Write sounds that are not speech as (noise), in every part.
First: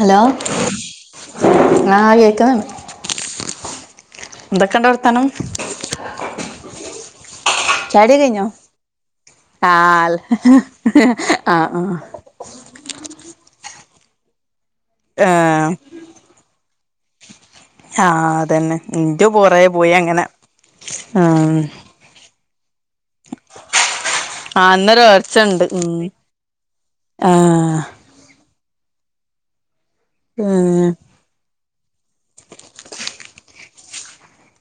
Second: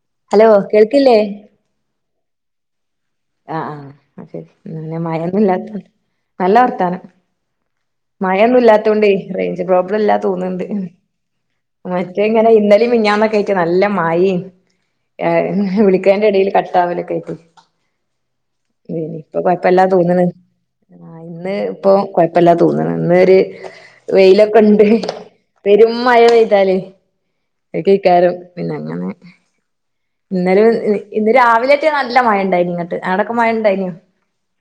Hello ആഹ് കേക്ന്ന്ണ്ട്. അ ആഹ് അ ശെരി ന്ന് വർത്താനം മയൊന്നുല്ലാത്തണ്ട് നല്ല വർത്താനം. ചാടി കഴിഞ്ഞോ മഴൊന്നും ഇല്ലാത്തോണ്ടേയ് റേയ്ഞ്ച് ആൽ പ്രോബ്ലല്ലാ തോന്ന്ണ്ട്. ഹ്മ് ആ ആ (unintelligible) ഇന്നലീ മിഞ്ഞാന്നൊക്കയിറ്റ് നല്ല മയിം ഏ ഏഹ് വിളി അന്റെടേല് കട്ടാവലൊകേട്ട്. ആഹ് അതന്നെ. ഉം ഇന്റെ ഇപ്പൊ പുറേ കൊഴപ്പല്ലാ പോയി അങ്ങനെ തോന്ന്ണ്. ആ ഉം ഇന്ന് ഇപ്പൊ കൊഴപ്പല്ലാ തോന്നണ്. ഇന്ന് ര്. ആ വെയിലൊക്കെണ്ട് ഹ് ഇന്നൊരു ഹ് ഒച്ചണ്ട് ഉം പെരും മയ പെയ്താല് ആ (unintelligible) കാരം പിന്നെങ്ങനെ. ഇന്നലെ ഉം ഇന്ന് രാവിലെറ്റെ നല്ല മഴണ്ടായിനിങ്ങട്ട് ട്ട് ആടക്കെ മഴ ഇണ്ടായിനൊ.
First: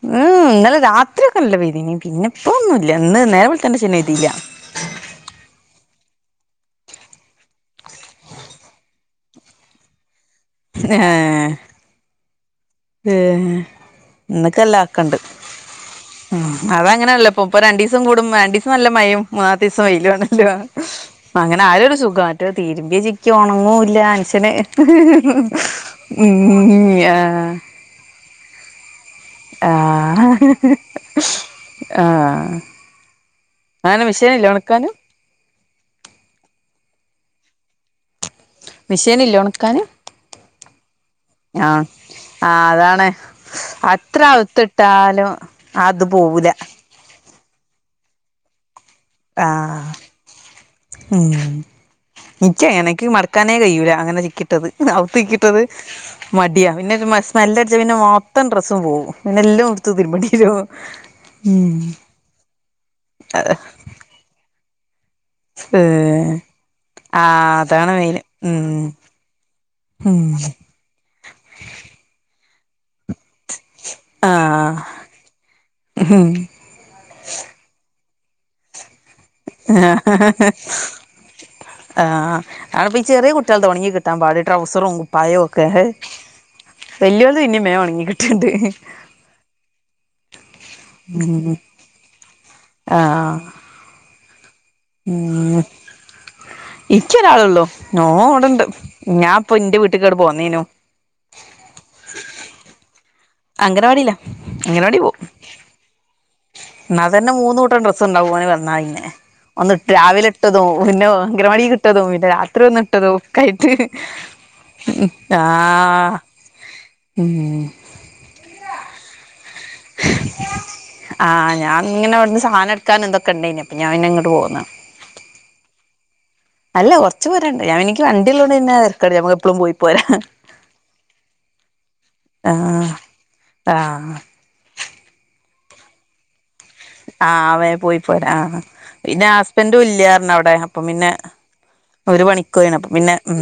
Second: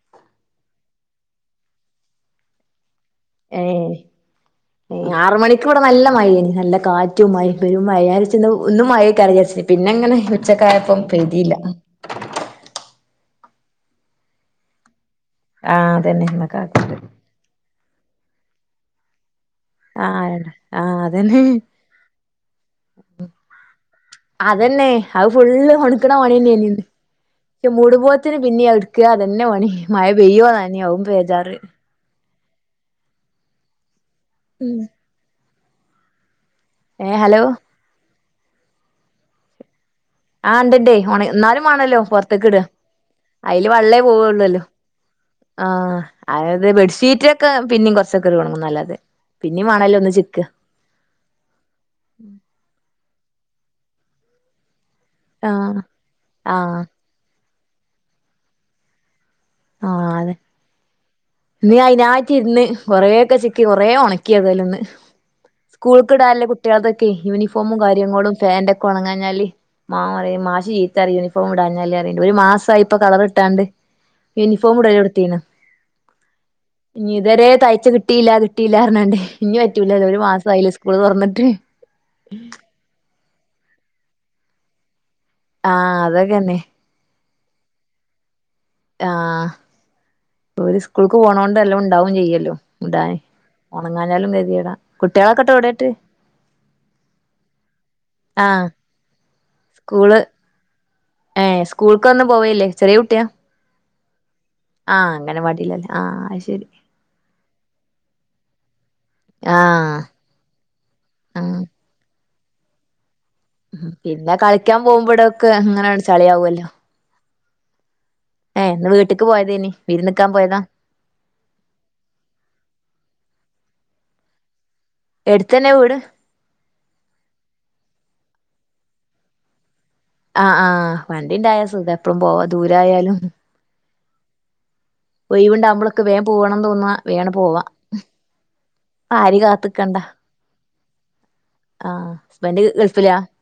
ഉം ഇന്നലെ രാത്രി ഒക്കെ നല്ല പൈ തീനി പിന്നെ ഇപ്പൊ ഒന്നുല്ല ഇന്ന് നേരെ വെളിതെയ് ന്റെഷംനൈതീല്ല. ഉം ആറ് മണിക്ക് വ്ടെ നല്ല മയെനി നല്ല കാറ്റും മയിം പെരും മയ (unintelligible) ഇന്നും മയയ്ക്കാരിച്ച്. പിന്നെങ്ങനെ ഉച്ചക്കായപ്പം പെയ് തില്ല. ഏഹ് ഹെ ഇന്നക്കെല്ല ആക്കണ്ട് ആഹ് അതന്നെ ഇന്ന് ഉം കാറ്റുണ്ട് അതാങ്ങനെല്ല. ഉ ഇപ്പോ രണ്ടീസം കൂടും രണ്ടീസം നല്ല മയയും. മൂന്നാത്തെ ദിസം ആഹ് വെയിലാണല്ലോ. ആഹ് അതന്നെ അങ്ങനെ ആയരു സുഖംമറ്റേത് തിരുമ്പി ചിക്ക് ഒണങ്ങൂല്ല. അതന്നെ അത് ഫുള്ള് ഒണക്കണ (unintelligible) ത്തിന് പിന്നെഇട്ക്ക അതന്നെ മണി മഴ പെയ്യോ ആഹ് നന്യോ അവും പേജാറ്. ആഹ്. അ അങ്ങനെ മിഷേന്ല്ലേ ഒണക്കാന്. ഏഹ് ഹലോ. മെഷേനില്ലേ ഒണക്കാന്. ആഹ് ണ്ട്ണ്ടേ ഒണ ന്നാലും വാണല്ലോ പൊർത്ത്ക്ക്ടാ. ട്ടാണ്. അയ്ല് വള്ളേ പോവൊള്ളല്ലോ ആഹ് അത് പോവൂല അത് ബെഡ്ഷീറ്റ് ക്ക പിന്നിം കൊർച്ചൊക്കറി ഒൺങ്ങുന്നല്ലാതെ. ആഹ്. ഉം നിക്കാ എനക്ക് മട്ക്കാനേ കയ്യൂല അങ്ങനെ ചിക്കി. ട്ടത് ഔതികിട്ടത് ആഹ് മടിയാ ആഹ് പിന്നെരു മ സ്മെല്ലട്ച്ചാ പിന്നെ മൊത്തം ഡ്രസ്സും പോവും. പിന്നെല്ലോട്ത് ആഹ് തിരിമ്പൻടെരോ ഉം. നായ്റ്റിര്ന്ന് കൊറേക്കെ ചിക്കി കൊറേ ഒണക്കി ഏതലുന്ന്. ഏ കൂൾക്ക്ടാല്ല കുട്ട്യൾതൊക്കെ ആ യൂനിഫോമും അതാണ് മെയിന് കാര്യങ്ങളും ഉം ഫാൻ്റൊക്കെ ഒണങ്ങാഞ്ഞാല്. മാ ഉം റീ മാഷീത്തറിം യൂണിഫോമ്ടാഞ്ഞല് അറിണ്ട് ഒരു മാസായിപ്പ കളർട്ടാണ്ട്. ആ ഇൻഫോം ഇടെലൊട്ത്തീണ്. ഉം ഇഞിതരെ തയ്ച്ച കിട്ടിയില്ല കിട്ടിയില്ലർഞ്ഞാണ്ടയ്. ഇഞ് വറ്റൂലല്ലോ ഒരു മാസായിലേ സ്കൂള് തൊർന്നിട്ട്. ആപ്പ ചെറ്യേ കുട്ട്യൾതാ ഒൺങ്ങി കിട്ടാം പാട് ട്രൗസറും കുപ്പായോം ഒക്കെ ഹവ്. ആഹ് അതൊക്കെന്നെ വെല്യോൽത് ഇന്നിം മേം ഒണങ്ങി കിട്ട്ണ്ട്. ആഹ് ഒര് സ്കൂൾക്ക് പോണോണ്ടല്ലോം ണ്ടാവും ചെയ്യല്ലോ ആ ഉടാന്. ഒണങ്ങാഞ്ഞാലും കെത്യേട കുട്ട്യാളൊക്കെട്ടെവ്ടെട്ട്. ഇക്ക്യൊരാളള്ളൂ നോ അവടെണ്ട് ആഹ് ഞാപ്പൊ ന്റെ വീട്ടിക്ക്ട് പോന്നേനു. ഏഹ് സ്കൂൾക്കൊന്ന് പോവല്ലേ ചെറിയ കുട്ട്യാ. അംഗനവാടിയിലാ ആഹ് അങനവാടീലല്ലേ ആഹ് ശരി. ന്നാ തന്നെ മൂന്നൂട്ടം ഡ്രസ്ണ്ടാവും ഓന് വന്നാ വിന്നെ ഒന്ന്ട്ട് ആഹ് രാവിലെട്ടതും പിന്നെ. ആഹ് അങ്കലാവാടീക് ട്ടതു പിന്നെ രാത്രി ഒന്ന്. ട്ടത് ഒക്കായിട്ട് പിന്നെ കളിക്കാൻ ഉം പോകുമ്പോടൊക്കെ അങ്ങനെ ആഹ് ചളിയാവുമല്ലോ ഉം. ഏഹ് ന്ന് വീട്ട്ക്ക് പോയതേനി വിര്ന്ന്ക്കാം പോയതാ. ആഹ് ഞാങ്ങനെവട്ന്ന് സാധനട്ക്കാനും തൊക്കെണ്ടയ്നി അപ്പ ഞാപിന്നെ ങ്ങട്ട് പോന്ന്. എട്ത്തന്നെ വീട്. അല്ല കൊർച്ച് പൊരാണ്ട് ഞാൻ എനിക്ക് വണ്ടിള്ളോണ്ട് ന്നെ തര്ക്കടില്ല ഞമ്മക്ക് എപ്പളും പോയി പോര. ആഹ് ആഹ് വണ്ടിണ്ടായ സുഖാ എപ്പളും പോവാ ആഹ് ദൂരായാലും. ആഹ്. ഒയ്വ്ണ്ടാവുമ്പളൊ ആഹ് വേം പോയി പോരാ ആഹ് പിന്നെ ആരിം ഹസ്ബൻഡും കാത്ത്ക്കണ്ട ഇല്ലാർഞ്ഞ് അവുടെ. പ്പം പിന്നെ. ആഹ് ഓര് ഹസ്ബൻഡ് പണിക്കോയീണ് അപ്പ പിന്നെ ഗൾഫിലാ ഉം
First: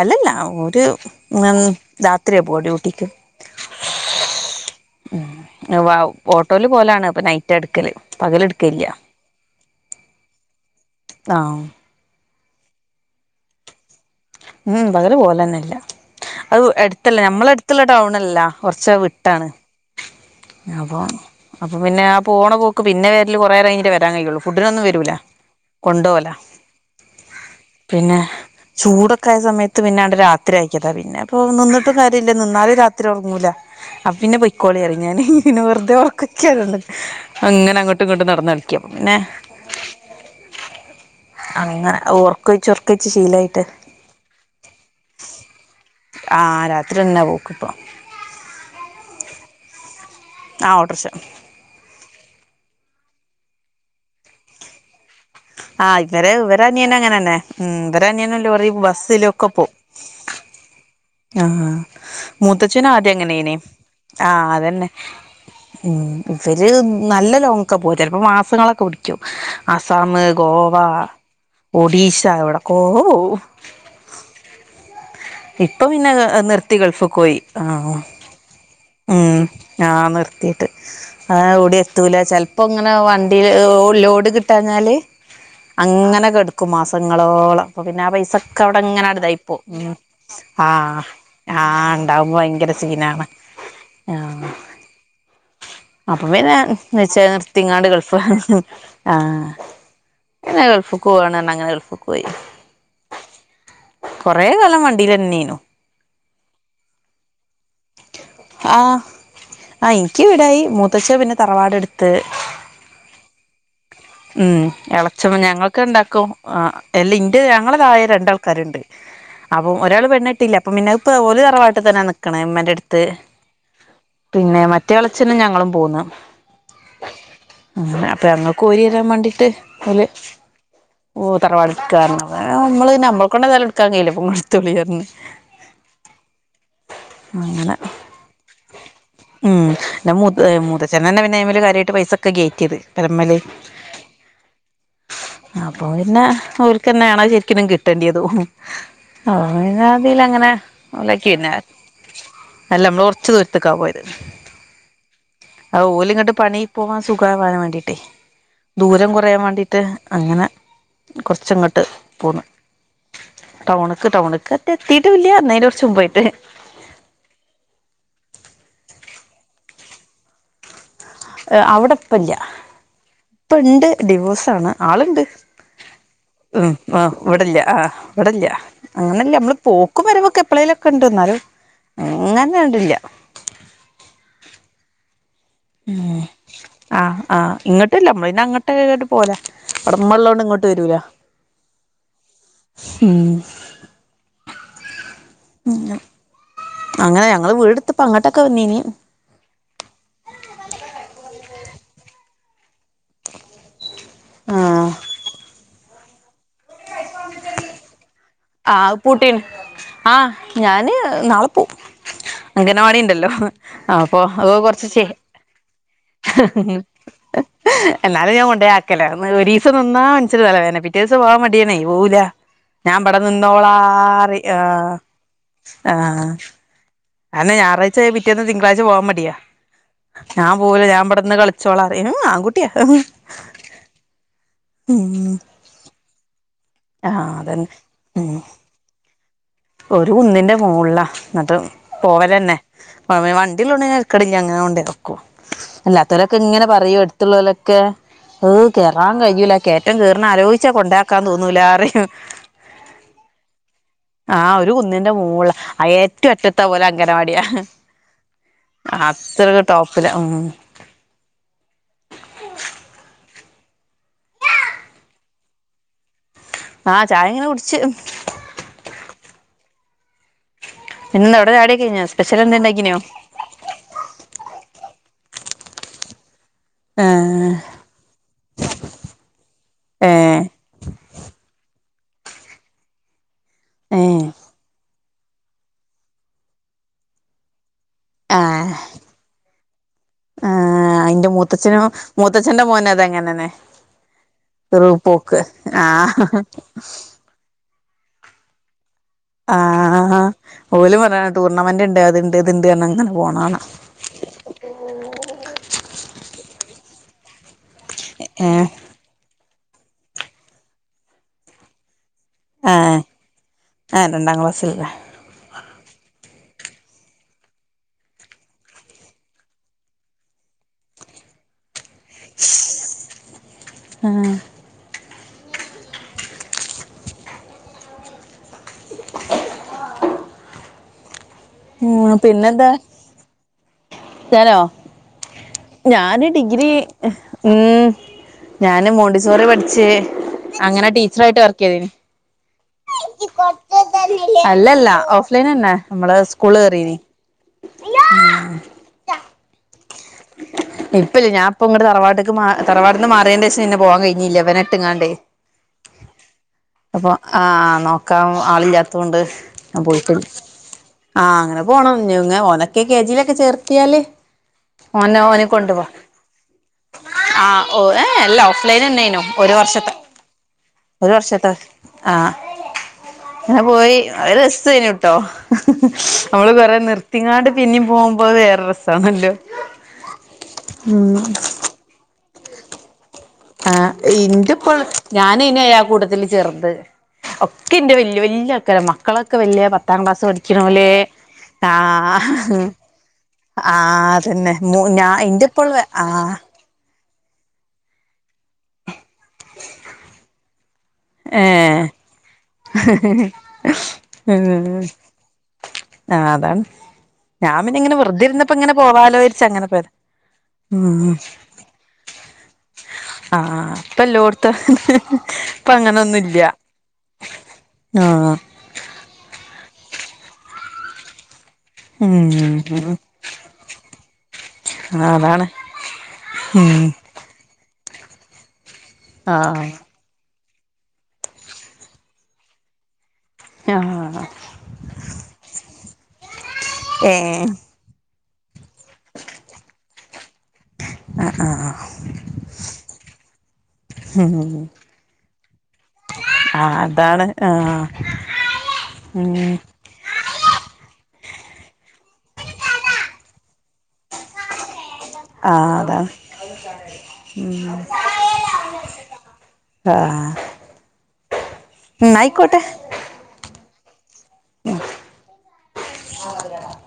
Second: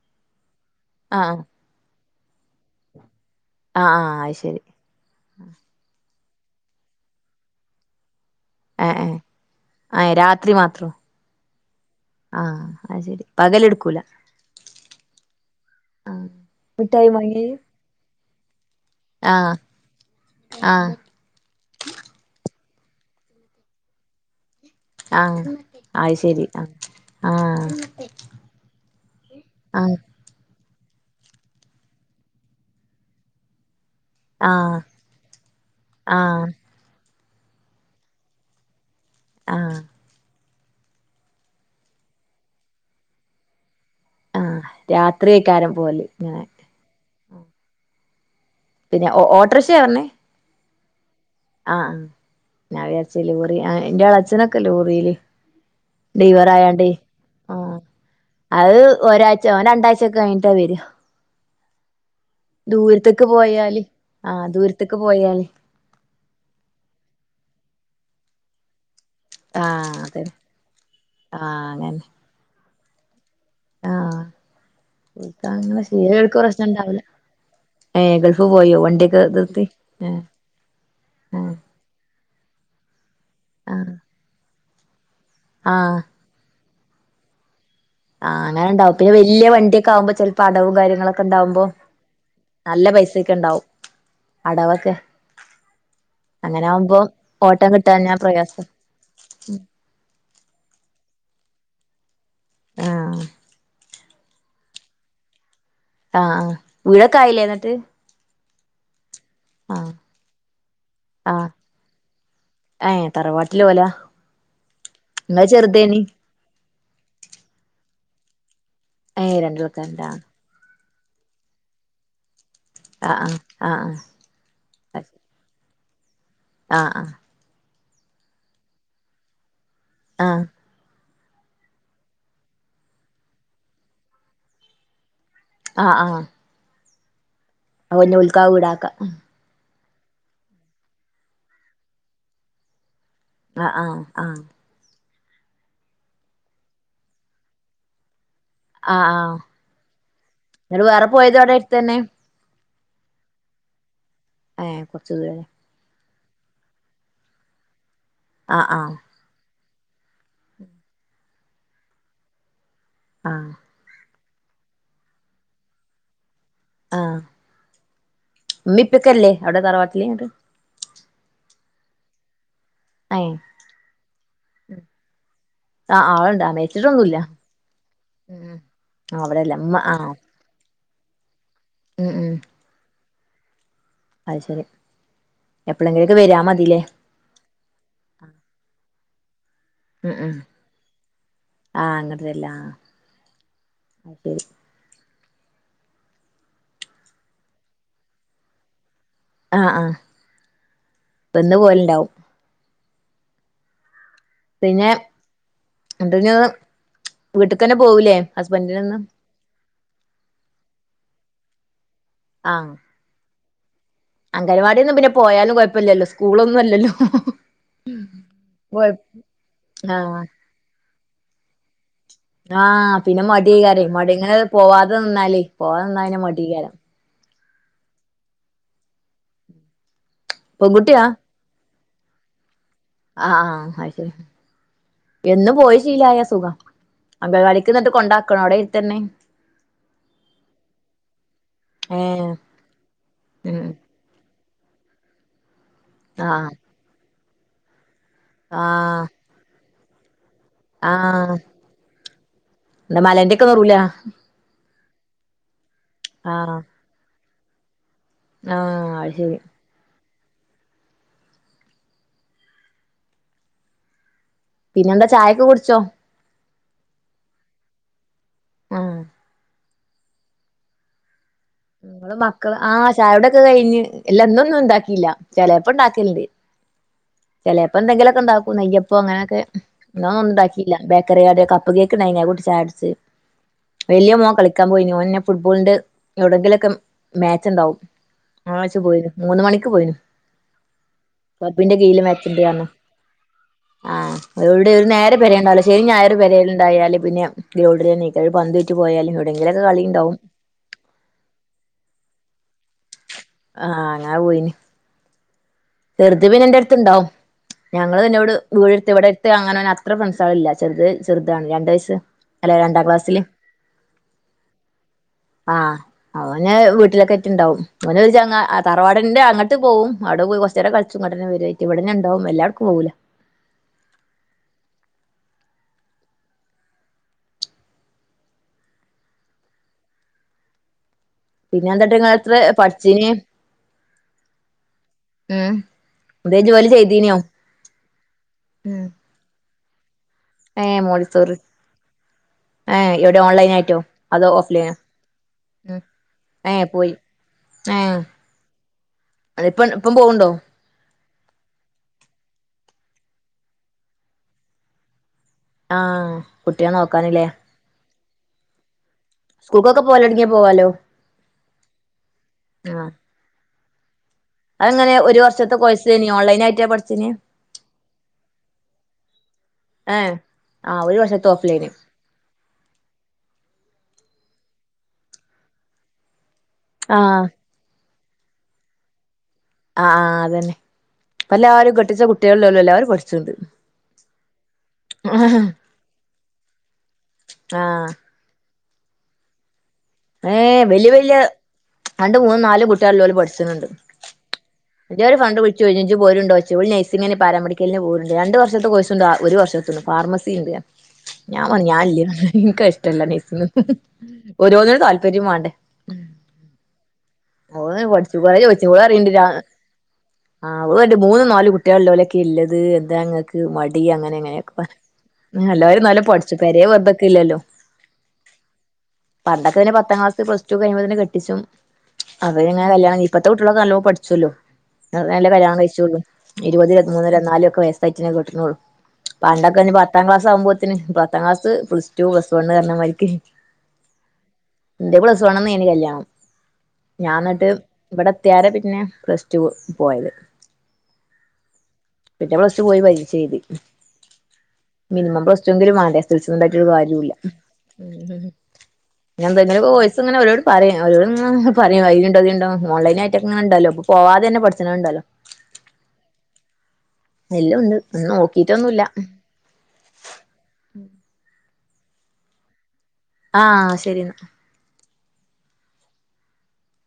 അല്ലല്ല ഒര് നി രാത്രിയാ പോരൂ. അ ആഹ് ശരി. ഉം വൗ ഓട്ടോല് പോലാണ് അപ്പം നൈറ്റാ ഇട്ക്കല് പകല്‌ട് എ ഏഹ് എ രാത്രി മാത്രോ. ആഹ്. ആഹ് അത് സരി പകല്ട്ക്കൂല. ഉം പകല് പോലെന്നെല്ല. ഔ മിഠായി എട്ത്തല്ല വാങ്ങിയേ ഞമ്മളെട്ത്ത്ള്ള ടൗണല്ല കൊർച്ച വിട്ടാണ്. ആഹ് ആഹ് അപൊ അപ്പൊപിന്നെ ആ പോണ പോക്ക് പിന്നെ വെര്ല് കൊറേരം കയ്ഞ്ട്ടേ വരാകയ്യോള്ളൂ ഫുഡിനൊന്നും വ ആഹ് അയ് ശരി അ ആഹ്. ചൂടൊക്കായ സമയത്ത് ആഹ് പിന്നെണ്ട് രാത്രി ആക്ക്യതാ പിന്നെ പ്പോ നിന്നിട്ടും കാര്യല്ല നിന്നാലും രാത്രി ഒർങ്ങൂല. അപ്പ പിന്നെ പൊയ്ക്കോളി ആഹ് അറിം ഞാന് ങ്ങന വെർതെ ഒർക്കൊ ആഹ് (unintelligible) അങ്ങനങ്ങട്ടും ങ്ങട്ടും നടന്നൾക്ക്യും പിന്നെ. ആഹ് അങ്ങ ഒർക്കൊയ്ച് ഒർക്കൊയ്ച് ശീലയ്ട്ട്. ആഹ് രാത്രിയേക്കാരം പോവല് ഇങ്ങനെ ആഹ് രാത്രിന്നെ പോക്ക്പ്പം. പിന്നെ ഒ ഓട്ടർശെ പർഞ്ഞേ. ആഹ് ഓട്ടർഷ ആഹ് ആഹ് ഞാൻ വിചാര്ച്ച് ലോറി ആഹ് ഇന്റെ എളച്ചനൊക്കെ ലോറില് ആ ഇവരെ ഇവരനിയൻ അങ്ങനെന്നെ മ് ആഹ് ഇവരനിയൻ ലോറി, ബസ്സ്ൽ ഒക്കെ പോവും. ക്കേ കഴിഞ്ഞ്ട്ടാ വരാ ആഹ് മൂത്തച്ഛനും ആദ്യ ദൂരത്ത്ക്ക് ങ്ങനെ നീ പോയാല് ആഹ് അതന്നെ. ദൂരത്ത്ക്ക് പോയാല് മ് ഇവര് നല്ല ലോങ്ങൊക്കെ പോ ചെലപ്പോ മാസങ്ങളൊക്കെ പ്ടി ആഹ് ആസാമ്, അതന്നെ ഗോവ, ആഹ് അങ്ങനെ ഒഡീഷ എവടക്കോ പോവും. ആഹ് ഇപ്പൊ (unintelligible) പിന്നെ ശീലോൾക്ക് പ്രശ്നം നിർത്തി ണ്ടാവൂല്ല. ഗൾഫിക്ക് പോയി ആ ഏഹ് ഗൾഫ് പോയോ വണ്ടിക്കെ ഉം നിർത്തി? ആഹ് ഏ നിർത്തീട്ട് ആ അഹ് എഒടിം എത്തൂല ചെൽ പ്പൊ ങ്ങനെ വണ്ടീൽ ഹ് ആ ഹോ ലോഡ് കിട്ടാഞ്ഞാല് ആ അങ്ങനെ കെട് ക്കും മാസങ്ങളോളം അപ്പ പിന്നെ ആ പൈസക്ക അങ്ങനെ ഉണ്ടാവും പിന്നെ അഒടെങ്ങനാണ്ട് വലിയ തായിപ്പോ വണ്ടിയൊക്കെ ഉം. ആകുമ്പോ ചിലപ്പോ അടവും ആഹ് കാര്യങ്ങളൊക്കെ ഉണ്ടാവുമ്പോ ആഹ് ഇണ്ടാവുമ്പോ ഭയങ്കര സീനാണ്. ആഹ് അടവക്കെ? അപ്പൊ പിന്നെ വെച്ചാ ഓട്ടം നിർത്തിങ്ങാണ്ട് കിട്ടാഞ്ഞാ ഗൾഫ് പ്രയാസം ആഹ് (unintelligible) ഗൾഫ്‌ക്ക് പോവാണ് പറഞ്ഞ് അങ്ങനെ ഗൾഫ്‌ക്ക് പോയി. ആഹ് കൊറേ കാലം വണ്ടീലന്നെനു. ആഹ് ആഹ് വീടൊക്കെ ആയില്ലേ ന്ന്ട്ട്? ആഹ് അഹ് ഇൻക്കി വീടായി മൂത്തച്ചൻ പിന്നെ തറവാട് ട്ത്ത്. ഏഹ് തറവാട്ട്ല് ഓല? ഉം എളച്ചൻ പിന്നെ ഞങ്ങൾക്ക് രണ്ടാക്കും ആ എല്ലേ ഇന്റെ ഞങ്ങളെ തായേ രണ്ടാൾക്കാര്ണ്ട്. ഏ അപ്പൊ രണ്ടാൾക്കാരുണ്ട് ഒരാൾ ആ പെണ്ണട്ടില്ല അപ്പം പിന്നെ അഹ്പ്പൊ ഓല് തറവാട്ട് തന്നെ നിക്ക്ണേ ഇമ്മ ട്ത്ത് ആ ആ പിന്നെ മറ്റേ എളച്ചനെ ഞങ്ങളും പോന്ന്. ആഹ് ആഹ് അങ്ങന അപ്പം ഞങ്ങൾക്ക് ഓരി തരാൻ മാണ്ടിട്ട് ഓല് ആഹ് ഓഹ് തറവാട് ട്ക്കാ അർഞ്ഞ് പ്പ ഇങ്ങള് നമ്മൾ കൊണ്ടതയാലും ട്ക്കാൻ കഴയില്ല പ്പ ങ്ങള് ത്തോളീ ർഞ്ഞ്. (inaudible) ആഹ് ആഹ് അങ്ങനെ (unintelligible) ഉൽക്കാവ് വ്ടാക്ക ഉം ന്ന മൂ മൂതച്ഛനന്നെ പിന്നെ അയ്മല് കാര്യായിട്ട് പൈസൊക്കെ കേറ്റിത് പെരമ്മല്. അഹ് അഹ് ആഹ് ആഹ് അപ്പൊ പിന്നെ ഓൽക്കന്നേണഹ് ശരിക്ക്നും കിട്ട്യണ്ടതും. ആഹ് ആഹ് ഓനതിൽ അങ്ങനെ ഇങ്ങള് വേറെ ഒലക്കി പോയത് ന്നെ അവിടെ അടുത്ത് തന്നെ എല്ല മ്മള് കൊർച്ച് ദൂരത്തക്കാ പോയത്. ഹേം കൊർച്ച് ദൂരലേ. ആഹ് ഓല് ങ്ങട്ട് പണി പോവാൻ സുഖാവാൻ വാണ്ടിട്ടേ. ആഹ് ആഹ് ദൂരം കൊറയാൻ മാണ്ടിയിട്ട് അങ്ങനെ കൊർച്ചങ്ങട്ട് പോന്ന്. ആഹ് ടൗണ്ക്ക് ടൗണ്ക്ക് എത്തീട്ടും ല്ല്യ ന്ന അയിൻ്റെ കൊർച്ച് മുമ്പായിട്ട്. ആഹ് ഇമ്മിം ഇപ്പക്കല്ലേ അഒടെ തറവാട്ട്ല് ങ്ങട്ട്? അഒടെ പ്പല്ല്യ ഏഹ് ഇപ്പ ണ്ട് ഡിവോഴ്സാണ് ആള്ണ്ട്. ആഹ് ആളുണ്ട് ആഹ് ഹ് ആഹ് മരിച്ചിട്ടൊന്നുല്ല ഇവടല്ല്യ ആഹ് ഇവടല്ല്യ ഉം അങ്ങനെല്ല മ്മള് അവിടെല്ല ഇമ്മ പോക്കും ആഹ് വരവൊക്കെ എപ്പളേല് ക്ക്ണ്ട് ന്നാലും ഉം ഉം അങ്ങനാണ്ട് ല്ല്യ. അത് ശരി എപ്പളെങ്കിലൊക്കെ വരാ മതില്ലേ? ആഹ് ആഹ് ഇങ്ങട്ട്ല്ല മ്മള് ന്നെ അങ്ങട്ട് പോകല ഉം ഉം അവടമ്മള്ളോണ്ട് ഇങ്ങോട്ട് വരൂല. ആഹ് അങ്ങട്ട് വര്ലാ അഹ് ശരി മ് ഞ്ഞം അങ്ങനെ ഞങ്ങള് വീട്ത്തപ്പം അങ്ങട്ടക്കെ വന്നീനി. ആ ആ ബന്ന് പോലെണ്ടാവും ആഹ് പിന്നെ എന്തന്ന് വീട്ടക്ക്ന്നെ പോവൂലേ ആ ഹസ്ബൻഡിനന്ന് പൂട്ടീണ് ആ ഞാന് നാളെ പോവും അംഗനവാടി ണ്ടല്ലോ അംഗൻവാടിന്നും പിന്നെ പോയാലും കുഴപ്പല്ലല്ലോ എന്നാലും ഞാൻ കൊണ്ടേ ആക്കല ന്ന് ഒരീസം നിന്നാ ആഹ് മൻസന് തലവേന പി റ്റേസം പോവാൻ മടി ആണെയ് ഓവൂല ആഹ് ഞാൻ ബടെ പിന്നെ മടിയേക്കാരെ മടി ഇങ്ങനെ നിന്നോലാറി ആ പോവാതെ നിന്നാലേ പോവാതെ ആ നിന്നാ പിന്നെ മടിയേക്കാരം അന്ന് ഞായറാഴ്ച ആയ പിറ്റേന്ന് തിങ്കളാഴ്ച പോവാൻ മടിയാ ഞാൻ പോവൂല പെൺകുട്ടിയാ ഞൻവിടെന്ന് ക്ളി ച്ചോളറി ഏ ആങ്കുട്ടിയ ആ അത് ശരി എന്ന് പോയി ശീലായ സുഖ ആഹ് അങ്കൽ അതന്നെ വാടീക്ക്‌ ന്നിട്ട് ഉം കൊണ്ടാക്കണോ അവിടെ എര്ത്തന്നെ ഒരു കുന്നിന്റെ മോൾള അത് ഏഹ് പോവലന്നെ വ വ ഉം വണ്ടിള്ളോണ്ട് തെര് ക്കടില്യ അങ്ങനെ കൊണ്ടേക്കും അല്ലാത്തോലൊക്കെ ആഹ് ങ്ങനെ പറയോ എടുത്തുള്ളോലൊക്കെ അഹ് കേ ആഹ് വാൻ കഴഞ്ഞൂല കയറ്റം കയറണ ആലോചിച്ചാ കൊണ്ടാക്കാൻ ആഹ് തോന്നൂലാ റിം എന്താ മലേന്റെക്കെറൂല ആ ഒരു കുന്നിന്റെ മൂള് ആഹ് ഏറ്റവുംറ്റത്ത ഓലെ അംഗനവാടി ആഹ് അത് ശരി അത്ര ടോപ്പില ഉം പിന്നെന്താ ചായൊക്കെ കുടിച്ചോ ആ ചായ ങ്ങനെ കുടിച്ച് ആഹ് പിന്ന് അവിടെ ചായടിക്കയ്ഞ്ഞോ സ്പെഷൽ എന്തേംണ്ടാക്കിനോ ക്ക് കഴിഞ്ഞ് എല്ലന്നും ഒന്നും ഉണ്ടാക്കില്ല ചിലപ്പോ ഉണ്ടാക്കല്ണ്ട് ചെലെ പ്പൊന്തെങ്കിലൊക്കെണ്ടാക്കും നെയ്യപ്പൊ ങ്ങനൊക്കെ ന്നാ ഏ ഒന്നും ഉണ്ടാക്കിയില്ല ബേക്കറികടി കപ്പ് കേക്ക്ണ്ടായ്ന് അവ് കൂട്ടി ചായട്ച്ച് ഏ വലിയ മോ കളിക്കാൻ പോയിന് ഓൻന്നെ ഫുട്ബോളിന്റെ എവിടെങ്കിലൊക്കെ മാച്ച് ഉണ്ടാവും ആ ആഴിച്ച പോയിന് മൂന്ന് മണിക്ക് പോയിന് ആ യിന്റെ ക്ലബ്ബിന്റെ മൂത്തച്ഛനും മൂത്തച്ഛ്ന്റെ മോനും അത അങ്ങനന്നെ ആ എവടെ ഒരു നേരം പരേൽ ണ്ടാവൂല ശനിയും ഞായറും ആഹ് പരെല് ണ്ടായാല് പിന്നെ ഗ്രാണ്ടിലെന്നേക്കാരം ഒര് പന്ത്യ്റ്റ് പോയാല് ആ എവിടെങ്കിലൊക്കെ കളിണ്ടാവും ഓല് പറയാണ് ടൂർണമെന്റ് ണ്ട് അത്ണ്ട് ഇത്ണ്ട് അങ്ങന ആ അങ്ങനെ പോയിന് ചെർത് പിന്നെ ന്റെടുത്ത്ണ്ടാവും ഞങ്ങൾ പിന്നെട് ഏഹ് വീട് ടുത്ത് ഇവിടെ ത്ത് അങ്ങനെ ഓന് അത്ര ഫ്രണ്ട്സള് ല്ല ചെറുത് ചെറുതാണ് രണ്ട് വയസ് അല്ല രണ്ടാം ആഹ് ക്ലാസില് ആഹ് രണ്ടാം ക്ലാസ്സിലല്ലേ ആ അവന് വീട്ടിലൊക്കെ ആയിട്ടുണ്ടാവും അവന് ഒര് ചെങ്ങാ തറവാടിന്റെ അങ്ങട്ട് പോവും അവിടപോയി കൊർച് ച്ചേരം കൾച്ചുംഇങ്ങട്ടന്നേ വരും ഇവിന്നെണ്ടാവും ല്ലാട്ക്കും പോകൂല ആഹ് (unintelligible) പിന്ന എന്തട്ട് ഉം ഇങ്ങള് ത്രെ പഠിച്ചിനി തേലോ ഉം ഞാന് എന്തേ ജോലി ഡിഗ്രി ചെയ്തീനോ ഉം ഉം ഞാന് മോണ്ടിസോറി പട്ച്ച് ഏഹ് അങ്ങനെ മോണ്ടിസോറി ടീച്ചറായിട്ട് വർക്ക് ചെയ്തിന് ഏഹ് എവിടെ ഓൺലൈൻ ആയിട്ടോ അതോ ഓഫ് ലൈനോ അല്ലല്ല ഓഫ്‌ലൈനന്നെ നമ്മള സ്കൂള് കേറീനി ഏ അതിപ്പൊൻ ഇപ്പം പോവുണ്ടോ? ഇപ്പല്ല ഞാൻ ഇപ്പ ഇങ്ങട്ട് തറവാട്ട്ക്ക് മാ തറവാട് ന്ന് മാറിയേണ്ടശം ന്ന പോവാൻ കഴിഞ്ഞില്ല ഇവനെട്ട്ങ്ങാണ്ടേ ആഹ് കുട്ടിയെ അപ്പൊ നോക്കാന്ല്ലേ ആഹ് നോക്കാൻ ആളില്ലാത്തൊണ്ട് സ്കൂൾക്കൊക്കെ ഞാൻ പോയിട്ടില്ല പോവലൊടങ്ങിയാ പോവാലോ ആ അങ്ങനെ പോണം ഞ്ഞി ങ്ങെ ഓനെക്കെ കെ ജി ലൊക്കെ ചേർത്തിയാല് അതങ്ങനെ ഒരു ഓനെ ഓനെ വർഷത്തെ കൊണ്ടുപോ കോഴ്സേയ്നി ഓൺലൈനായിട്ടാ പഠിചീനി ആഹ് ഓ ഏഎ എല്ലാ ഓഫ്‌ലൈനെന്നേയ്ന്നു ഒരു വർഷത്തെ ഏഹ് ആഹ് ഒരു വർഷത്തെ ഓഫ്‌ലൈന് ആഹ് അങ്ങനെ പോയി രസ്സേയ്നി ട്ടോ നമ്മള് ആഹ് നിർത്തിങ്ങാട് പിന്നിം പോകുമ്പോ അത്‌ വേറൊരുരസാണല്ലോ ആഹ് ആഹ് അതന്നെ പ്പല്ലാരും കെട്ടിച്ച കുട്ടിയാൾള്ളോലും ല്ലാരുംപഠിച്ച്ണ്ട് ആഹ് ഇന്റെപ്പോൾ ഞാനെയ്നു ആ കൂട്ടത്തിൽ ചെർത് ഒക്കെ ആഹ് ഇന്റെ വല്യാ വല്ല്യ വല്ല്യ ആൾക്കാരാ മക്കളൊക്കെ വല്ല്യാ പത്താം ക്ലാസ് ഏഹ് പഠിക്ക്ണോല് വല്യ വല്യ രണ്ട് മൂന്നും ആഹ് നാലും കുട്ടികളുള്ളോല് പഠിച്ച്ണുണ്ട് ആഹ് അതന്നെ മു ഞാ ഇന്റെപ്പോള്ളെ ആഹ് ങ്ങിനെ പാരാമെഠിക്കലിന് പോനുണ്ട് രണ്ട് വർഷത്തെ കോഴ്സ്ണ്ട് ആ ഒരു വർഷത്തത് ഫാർമസി ണ്ട് ഞാൻ പറഞ് ഏഹ് ഞാനില്ല നിക് അത് ഇഷ്ടല്ല നസിങ് ഓരോനിന്നും ഉം താല്പര്യം വാണ്ടേ ആഹ് അതാണ് ഞാൻ ഓള് പിന്നെങ്ങനെ പഠിച്ചു വെറുതെ കൊറേ ഇരുന്നപ്പോ ചോയ്ച്ചു ഇങ്ങനെ ഓള് പറയ്ണ്ട് രാ പോവാലോര്ച്ച് അങ്ങനെ പോയതാ ആഹ് ഓന്റ് ഉം മൂന്ന് നാല് കുട്ടിയാൾ ള്ളോലോക്കെ ഇല്ലത് എന്താ ങ്ങക്ക് ആഹ് മടി ഇപ്പ അങ്ങനെ ഇങ്ങനെ ഒക്കെ എല്ലോട്ത്തും പർഞ്ഞ് ഇപ്പ എല്ലാരും നല്ല പഠിച്ചു പെരേല് വെറുതക്കല്ലല്ലോ ആ ആഹ് പണ്ടൊക്കെ പിന്നെ പത്താം ക്ലാസ് പ്ലസ്ടു കഴിയുമ്പോത്തിനന്നെ കെട്ടിച്ചും അവര്ങ്ങനെ ഉം കല്ല്യാണം ഇപ്പത്തെ കുട്ടികളൊക്കെ നല്ലോം പഠിച്ചല്ലോ അതാണ് (unintelligible) കഴിച്ചുള്ളൂ ഇരുപത് ഉം ഇരത്മൂന്ന് ഇരു ന്നാലൊക്കെ വയസ്സായിട്ടന്നേ കേട്ട്നൊള്ളു പണ്ടൊക്കെ ആഹ് ഞ്ഞി പ പത്താംക്ലസ് ആവുമ്പോത്തിന് പത്താംക്ലാസ് പ്ലസ്റ്റു പ്ലസ്സ് വൺ പറഞ്ഞമായിരിക്ക് ആഹ് ന്റെ പ്ലസ്സ് വണ്ണിന്നേയിനി കല്യാണം ഏഹ് ഞാൻന്നട്ട് ഇബടെത്തിയാരെ പിന്നെ പ്ലസ്ടു പോയത് അ ആഹ് പിന്നെ പ്ലസ്ടു പോയി പരീക്ഷ എഴുതി ഉം മിനിമം പ്ലാസ്റ്റു എങ്കിലും വാണ്ടേ എസ് എൽ സി ഒന്നും ഉണ്ടായിട്ടൊന്നും ആഹ് കാര്യല്ലാ അതാണ് ആഹ് ഉം എന്തങ്ങനെ വോയിസ്ങ്ങനെ ഒരോട് പറിം ഓരോട് (unintelligible) ഐല്ണ്ടോ ഇതില്ണ്ടോ ഓൺലൈനായിട്ട്ങ്ങനെണ്ടല്ലോ അപ്പോ പോവാതെന്നെഠിച്ചനണ്ട ല്ലോ ആഹ് അതാണ് എല്ലുണ്ട് ഒന്നും നോക്കിട്ടൊന്നുല്ല ആഹ് ഉം ന്നായിക്കോട്ടെ ആഹ് ശെരിന്നാ ആഹ്